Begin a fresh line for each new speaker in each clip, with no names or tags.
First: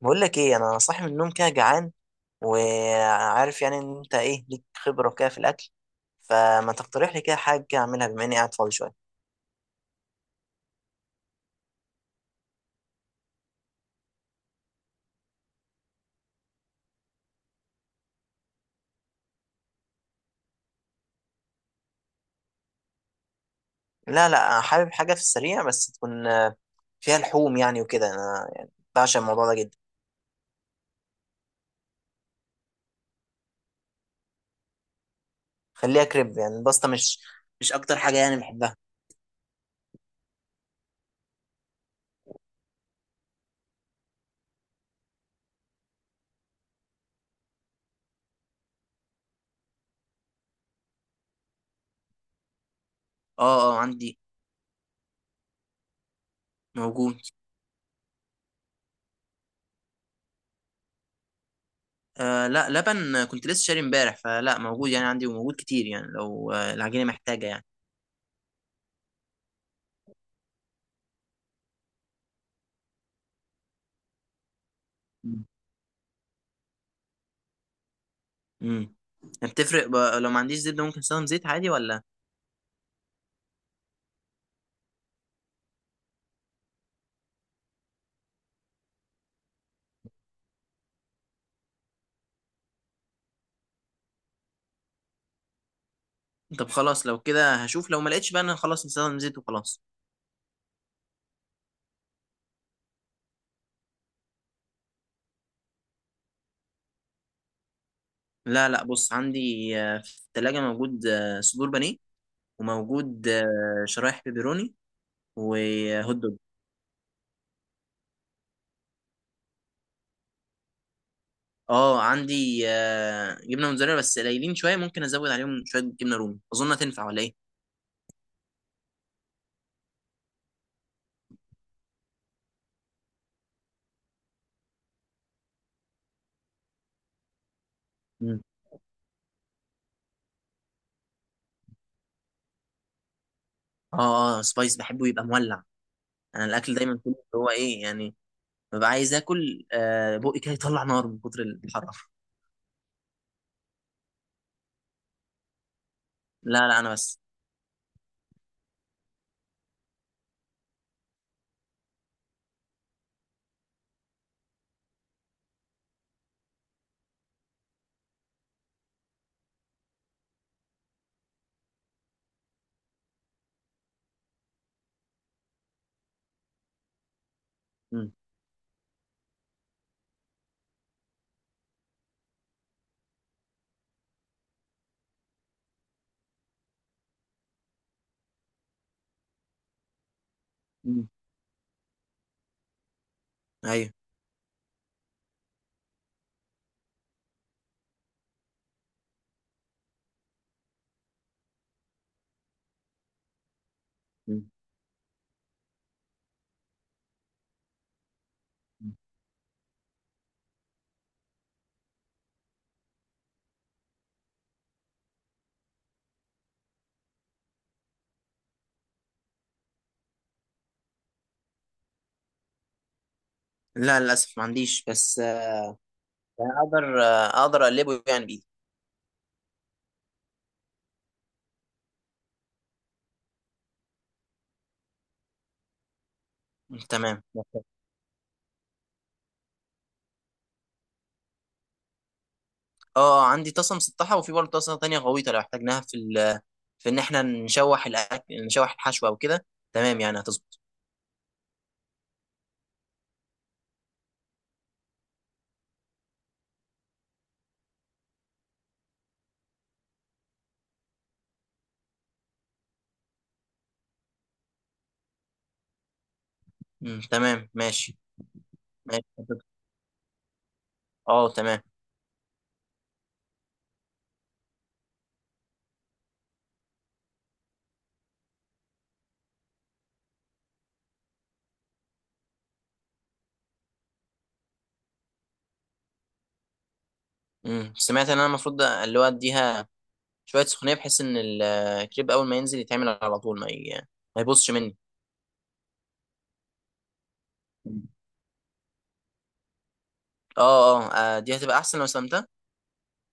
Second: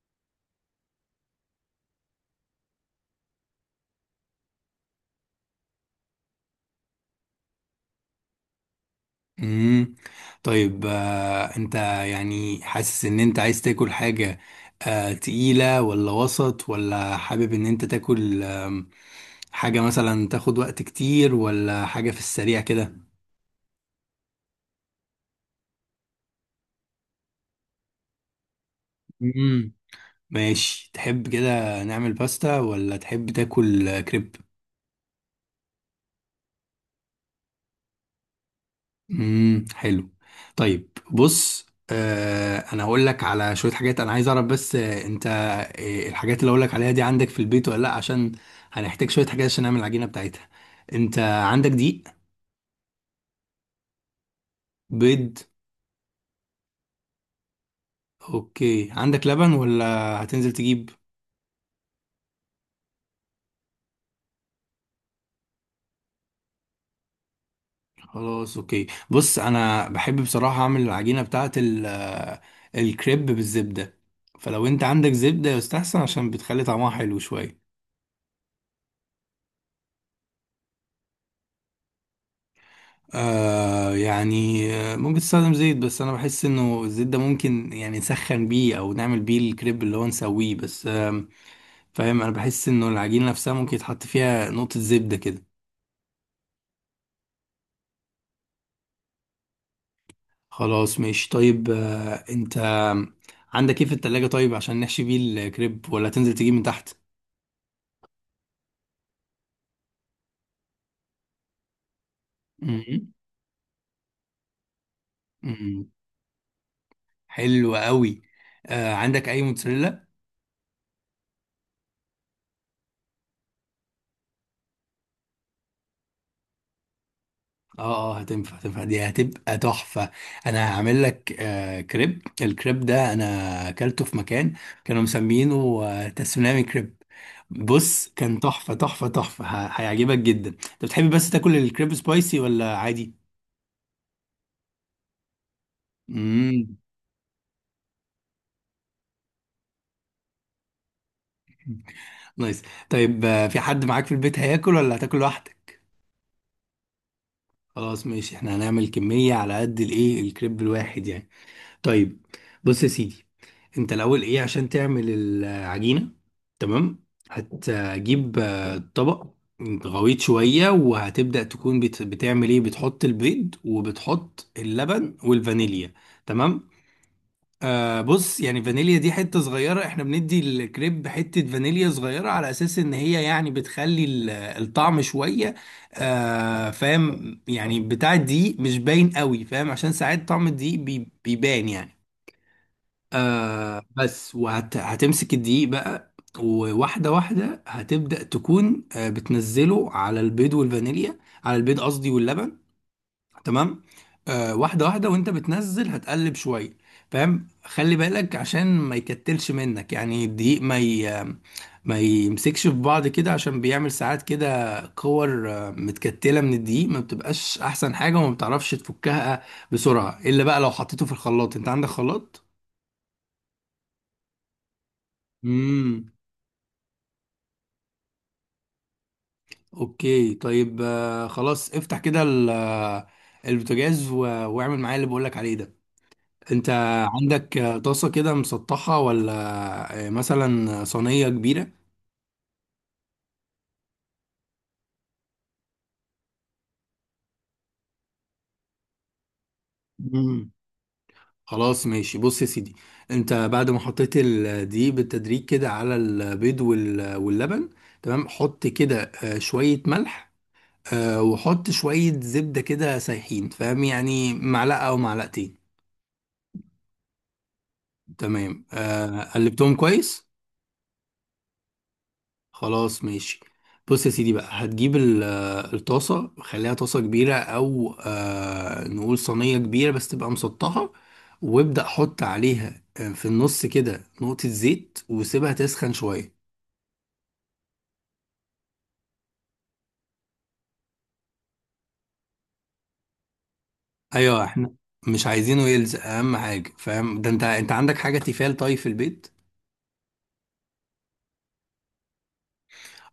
بقول لك ايه، انا صاحي من النوم كده جعان، وعارف يعني ان انت ايه ليك خبره كده في الاكل، فما تقترح لي كده حاجه كده اعملها بما اني قاعد فاضي شويه.
امم طيب انت يعني حاسس ان انت عايز تاكل حاجة؟ تقيلة ولا وسط ولا حابب ان انت تاكل حاجة مثلا تاخد وقت كتير ولا حاجة في السريع كده؟
لا لا، انا حابب حاجه في السريع، بس تكون فيها لحوم يعني وكده، انا يعني بعشق الموضوع ده
امم
جدا.
ماشي، تحب كده نعمل باستا ولا تحب تاكل كريب؟
خليها كريب، يعني الباستا مش اكتر حاجه يعني بحبها.
حلو. طيب بص، انا هقول لك على شويه حاجات، انا عايز اعرف بس انت، الحاجات اللي هقول لك عليها دي عندك في البيت ولا لا؟ عشان هنحتاج شويه حاجات عشان نعمل العجينه بتاعتها. انت عندك دقيق؟
اه اه، عندي.
بيض؟
موجود.
اوكي، عندك لبن ولا هتنزل تجيب؟
لا، لبن كنت لسه شاري امبارح، فلا موجود يعني عندي، وموجود كتير يعني لو العجينه محتاجه يعني.
خلاص اوكي. بص، انا بحب بصراحه اعمل العجينه بتاعه الكريب بالزبده، فلو انت عندك زبده يستحسن عشان بتخلي طعمها حلو شويه.
امم. بتفرق لو ما عنديش زبده ممكن استخدم زيت عادي ولا؟
يعني ممكن تستخدم زيت، بس انا بحس انه الزيت ده ممكن يعني نسخن بيه او نعمل بيه الكريب اللي هو نسويه بس، فاهم؟ انا بحس انه العجينة نفسها ممكن يتحط فيها نقطة زبدة كده.
طب خلاص، لو كده هشوف، لو ما لقيتش بقى انا خلاص نستخدم زيت وخلاص.
خلاص ماشي. طيب انت عندك ايه في التلاجة، طيب، عشان نحشي بيه الكريب ولا تنزل تجيب من تحت؟
لا لا، بص عندي في الثلاجة موجود صدور بانيه،
مم.
وموجود شرايح بيبروني.
مم.
وهوت دوج.
حلو قوي. عندك اي موتزاريلا؟
اه، عندي جبنة موتزاريلا، بس قليلين شوية، ممكن ازود عليهم شوية جبنة رومي، اظن هتنفع ولا ايه؟
اه اه، هتنفع هتنفع، دي هتبقى تحفة. انا هعمل لك كريب، الكريب ده انا اكلته في مكان كانوا مسمينه تسونامي كريب. بص، كان
مم.
تحفة تحفة تحفة، هيعجبك جدا. انت بتحب بس تاكل الكريب سبايسي ولا عادي؟
اه اه، سبايس بحبه يبقى مولع. انا الاكل
امم
دايما كله اللي هو ايه يعني، ببقى عايز اكل بقي كده يطلع نار من كتر الحرارة.
نايس. طيب في حد معاك في البيت هياكل ولا هتاكل لوحدك؟
لا لا، انا بس.
خلاص ماشي، احنا هنعمل كمية على قد الايه، الكريب الواحد يعني. طيب، بص يا سيدي، انت الاول ايه عشان تعمل العجينه؟ تمام، هتجيب طبق غويط شويه، وهتبدا تكون بتعمل ايه، بتحط البيض وبتحط اللبن والفانيليا. تمام.
مم.
بص يعني، فانيليا دي حته صغيره، احنا بندي الكريب حته فانيليا صغيره على اساس ان هي يعني بتخلي الطعم شويه فاهم، يعني بتاع الدقيق مش باين قوي، فاهم؟ عشان ساعات طعم الدقيق
مم.
بيبان يعني.
ايوه.
بس، وهتمسك الدقيق بقى وواحدة واحدة هتبدأ تكون بتنزله على البيض والفانيليا، على البيض قصدي واللبن. تمام.
مم.
واحدة واحدة، وانت بتنزل هتقلب شوية، فاهم؟ خلي بالك عشان ما يكتلش منك يعني، الدقيق ما يمسكش في بعض كده، عشان بيعمل ساعات كده كور متكتلة من الدقيق، ما بتبقاش احسن حاجة وما بتعرفش تفكها بسرعة، الا بقى لو حطيته في الخلاط. انت عندك خلاط؟
لا، للأسف ما عنديش، بس يعني اقدر اقلبه يعني بايدي.
اوكي طيب خلاص افتح كده البوتاجاز واعمل معايا اللي بقولك عليه ده. انت
تمام.
عندك طاسة كده مسطحة ولا مثلا صينية كبيرة؟
اه عندي طاسه مسطحه، وفي برضه طاسه تانية غويطه لو احتاجناها في في ان احنا نشوح الاكل، نشوح الحشوه او كده. تمام يعني
مم.
هتظبط.
خلاص ماشي، بص يا سيدي، انت بعد ما حطيت الدقيق بالتدريج كده على البيض واللبن، تمام، حط كده شوية ملح، وحط شوية زبدة كده سايحين، فاهم؟ يعني معلقة او معلقتين.
مم، تمام ماشي.
تمام
ماشي هتظبط.
قلبتهم كويس.
اه تمام.
خلاص ماشي. بص يا سيدي بقى، هتجيب الطاسة، خليها طاسة كبيرة أو نقول صينية كبيرة بس تبقى مسطحة، وابدأ حط عليها في النص كده نقطة زيت، وسيبها تسخن شوية.
مم. سمعت ان انا المفروض اللي هو اديها شويه سخونيه، بحيث ان الكريب اول ما ينزل يتعمل على طول ما
أيوة،
يبصش
احنا
مني.
مش عايزينه يلزق، أهم حاجة، فاهم ده؟ أنت
مم.
عندك حاجة تيفال طيب في البيت؟
اه اه، دي هتبقى احسن لو سلمتها.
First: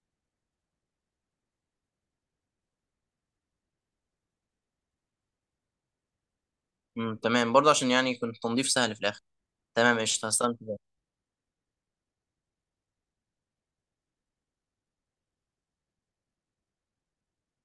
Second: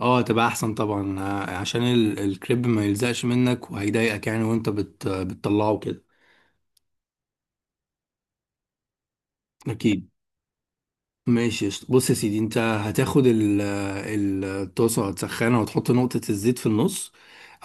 اه، تبقى أحسن طبعا، عشان الكريب ما يلزقش منك وهيضايقك يعني وأنت بتطلعه كده.
مم، تمام برضه عشان يعني يكون التنظيف سهل في الاخر. تمام
أكيد.
قشطه، هستلم كده.
ماشي قشطة. بص يا سيدي، انت هتاخد الطاسه، هتسخنها وتحط نقطه الزيت في النص.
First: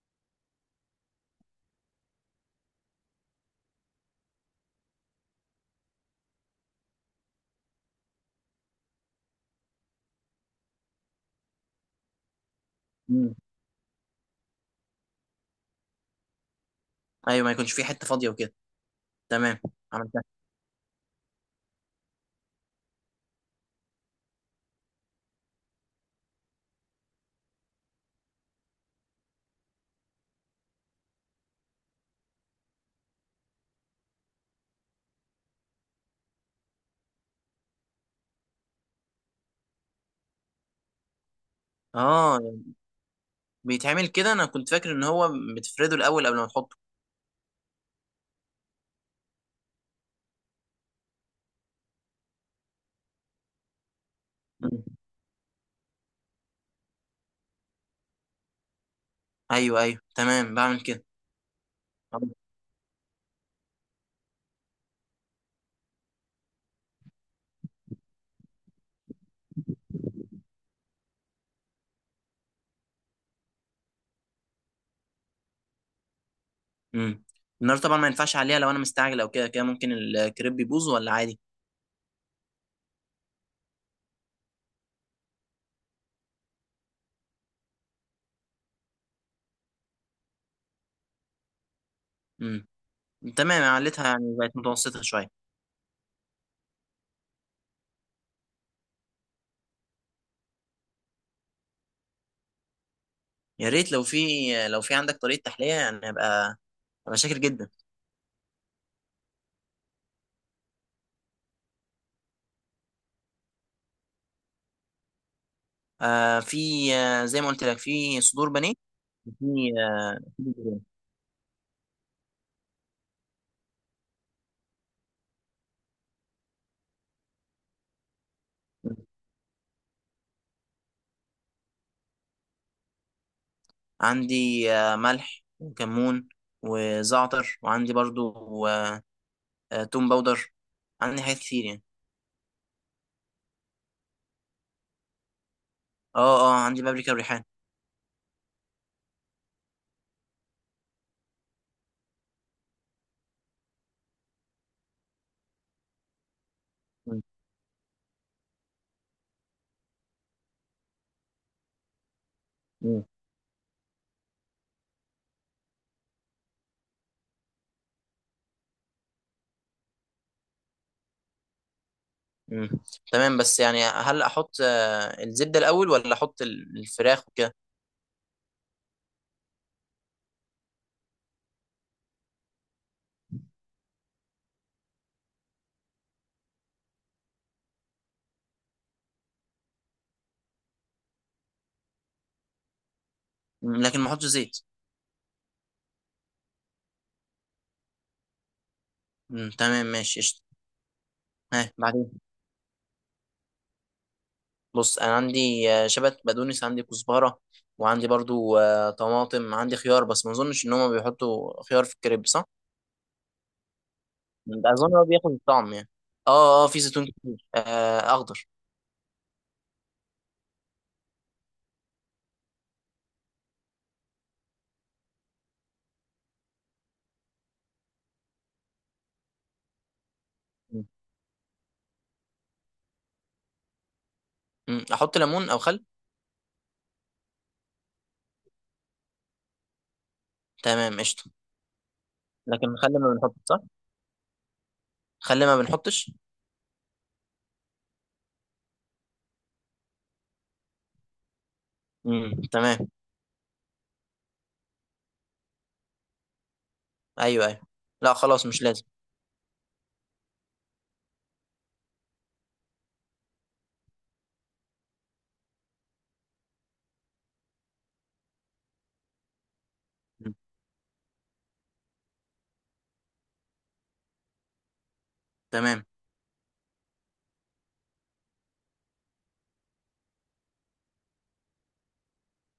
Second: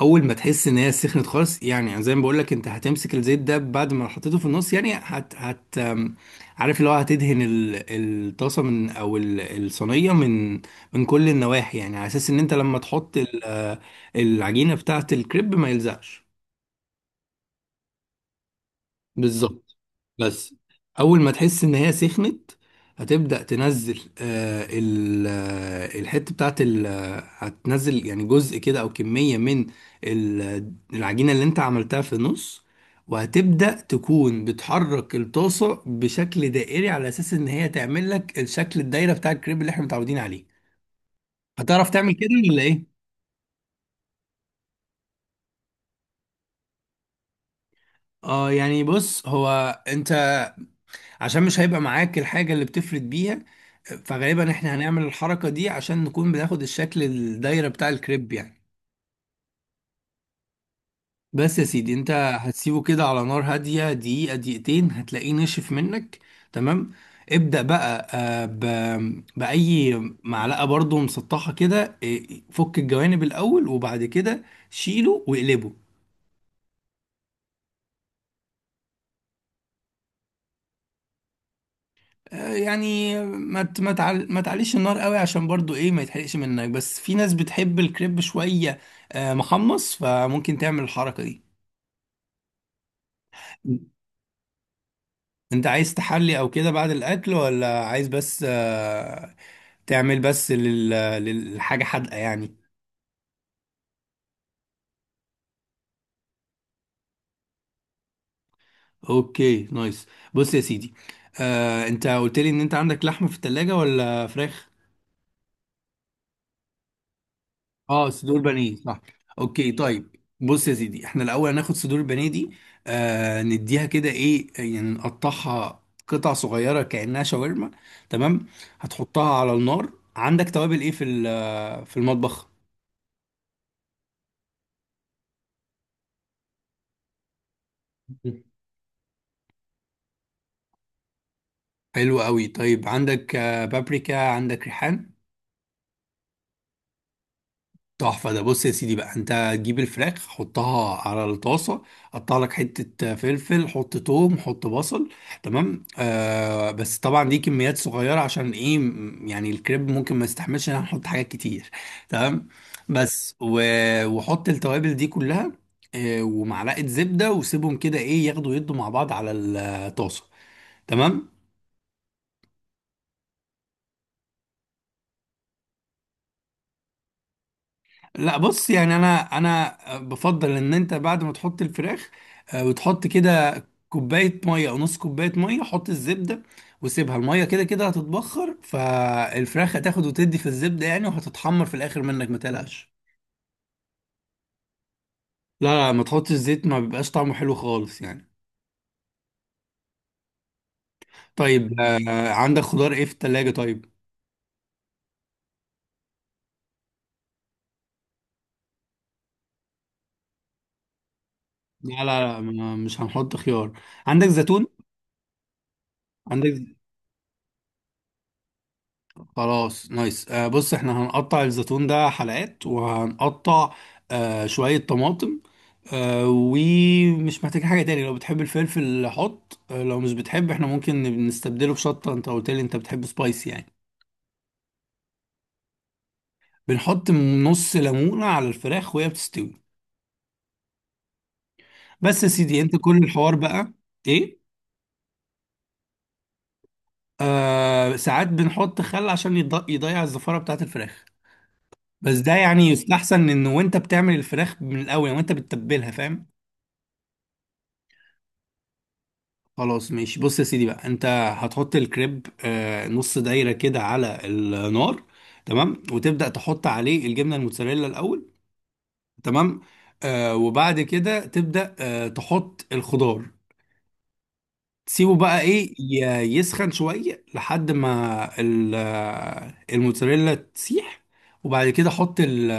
اول ما تحس ان هي سخنت خالص، يعني زي ما بقول لك، انت هتمسك الزيت ده بعد ما حطيته في النص يعني هت هت ام، عارف اللي هو، هتدهن الطاسه من او الصينيه من من كل النواحي، يعني على اساس ان انت لما تحط
مم.
العجينه بتاعه الكريب ما يلزقش.
ايوه، ما يكونش في حته فاضيه وكده. تمام.
بالظبط.
عملتها.
بس اول ما تحس ان هي سخنت، هتبدأ تنزل الحته بتاعت هتنزل يعني جزء كده او كميه من العجينه اللي انت عملتها في النص. وهتبدأ تكون بتحرك الطاسه بشكل دائري، على اساس ان هي تعمل لك الشكل الدايره بتاع الكريب اللي احنا متعودين عليه. هتعرف تعمل كده
اه،
ولا ايه؟
بيتعمل كده؟ انا كنت فاكر ان هو بتفرده الاول قبل ما تحطه.
اه يعني بص هو، انت، عشان مش هيبقى معاك الحاجة اللي بتفرد بيها، فغالبا
مم.
احنا هنعمل الحركة دي عشان نكون بناخد الشكل الدايرة بتاع الكريب يعني.
ايوه ايوه، تمام بعمل كده.
بس يا سيدي، انت هتسيبه كده على نار هادية دقيقة دقيقتين هتلاقيه نشف منك. تمام، ابدأ بقى بأي معلقة برضو مسطحة كده، فك الجوانب الأول، وبعد كده شيله واقلبه.
امم. النار طبعا ما ينفعش عليها، لو انا مستعجل او كده كده ممكن الكريب يبوظ، ولا عادي؟
يعني ما تعليش النار قوي، عشان برضو ايه ما يتحرقش منك، بس في ناس بتحب الكريب شوية محمص، فممكن تعمل الحركة دي.
امم، تمام عليتها، يعني بقت متوسطه شويه.
انت عايز تحلي او كده بعد الاكل ولا عايز بس تعمل بس للحاجة حادقة يعني؟
يا ريت لو في عندك طريقه تحليه، يعني ابقى شاكر جدا.
اوكي نايس. بص يا سيدي، انت قلت لي ان انت عندك لحمة في التلاجة ولا فراخ؟
في. زي ما قلت لك،
اه،
في
صدور
صدور بانيه.
بانيه، صح.
في
اوكي طيب.
في
بص يا
بيضتين.
سيدي، احنا الاول هناخد صدور البانيه دي، نديها كده ايه يعني، نقطعها قطع صغيره كانها شاورما. تمام،
مم.
هتحطها على النار. عندك توابل ايه في في المطبخ؟
عندي ملح وكمون، وزعتر، وعندي برضو توم باودر، عندي حاجات كتير يعني.
حلو قوي. طيب عندك بابريكا؟ عندك ريحان؟
اه اه، عندي بابريكا وريحان.
تحفة ده. بص يا سيدي بقى، انت تجيب الفراخ حطها على الطاسة، قطع لك حتة فلفل، حط توم، حط بصل. تمام بس
مم.
طبعا دي كميات صغيرة عشان ايه، يعني الكريب ممكن ما يستحملش ان احنا نحط حاجات كتير. تمام.
مم.
بس و... وحط التوابل دي كلها ومعلقة زبدة، وسيبهم كده ايه، ياخدوا يدوا مع بعض على الطاسة. تمام.
مم. تمام، بس يعني هل احط الزبدة الاول، ولا احط الفراخ وكده؟
لا بص يعني، انا بفضل ان انت بعد ما تحط الفراخ وتحط كده كوبايه ميه او نص كوبايه ميه، حط الزبده، وسيبها، الميه كده كده هتتبخر، فالفراخ هتاخد وتدي في الزبده يعني، وهتتحمر في الاخر منك ما تقلقش.
مم، لكن ما احطش زيت؟
لا لا، ما تحطش زيت، ما بيبقاش طعمه حلو خالص يعني.
مم. تمام ماشي قشطة. ها،
طيب
بعدين
عندك خضار ايه في التلاجة طيب؟
بص انا عندي شبت، بقدونس، عندي كزبرة، وعندي برضو طماطم، عندي خيار، بس ما اظنش ان هما بيحطوا خيار في
لا لا
الكريب
لا،
صح؟
مش هنحط خيار. عندك زيتون؟
ده اظن هو بياخد الطعم يعني. اه اه،
عندك؟
في زيتون كتير اخضر.
خلاص نايس. بص، احنا هنقطع الزيتون ده حلقات، وهنقطع شوية طماطم ومش محتاج حاجة تاني. لو بتحب الفلفل حط، لو مش بتحب احنا
مم.
ممكن نستبدله بشطة، انت قلت لي انت بتحب سبايسي يعني.
مم. احط ليمون او خل؟
بنحط نص ليمونة على الفراخ وهي بتستوي.
تمام قشطة.
بس يا سيدي، انت
لكن خل
كل
ما
الحوار
بنحطش صح؟
بقى. ايه؟
خليه ما بنحطش.
ساعات بنحط خل عشان يضيع الزفارة بتاعت الفراخ، بس
امم،
ده يعني
تمام.
يستحسن ان وانت بتعمل الفراخ من الاول يعني وانت بتتبلها، فاهم؟
ايوه ايوه، لا خلاص مش لازم.
خلاص ماشي. بص يا سيدي بقى، انت هتحط الكريب نص دايرة كده على النار، تمام، وتبدأ تحط عليه الجبنة الموتزاريلا الأول. تمام،
مم.
وبعد كده تبدأ تحط الخضار، تسيبه بقى ايه
تمام.
يسخن شوية لحد ما الموتزاريلا تسيح، وبعد كده حط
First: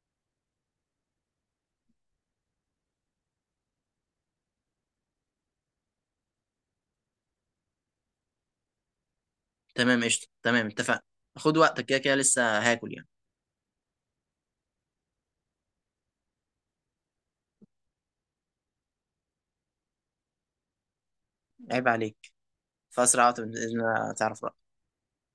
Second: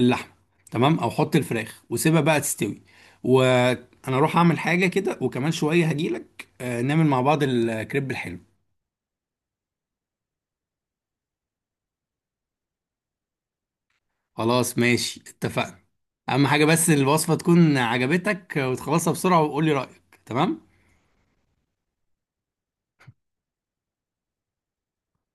اللحمة، تمام، او حط الفراخ وسيبها بقى تستوي. وانا اروح اعمل حاجة كده وكمان شوية هجيلك، نعمل مع بعض الكريب الحلو.
تمام قشطه، تمام اتفقنا. خد وقتك، كده كده لسه هاكل يعني.
خلاص ماشي اتفقنا. اهم حاجة بس الوصفة تكون عجبتك، وتخلصها بسرعة وقولي رأيك، تمام؟
عيب عليك، فاسرع وقت باذن الله تعرف.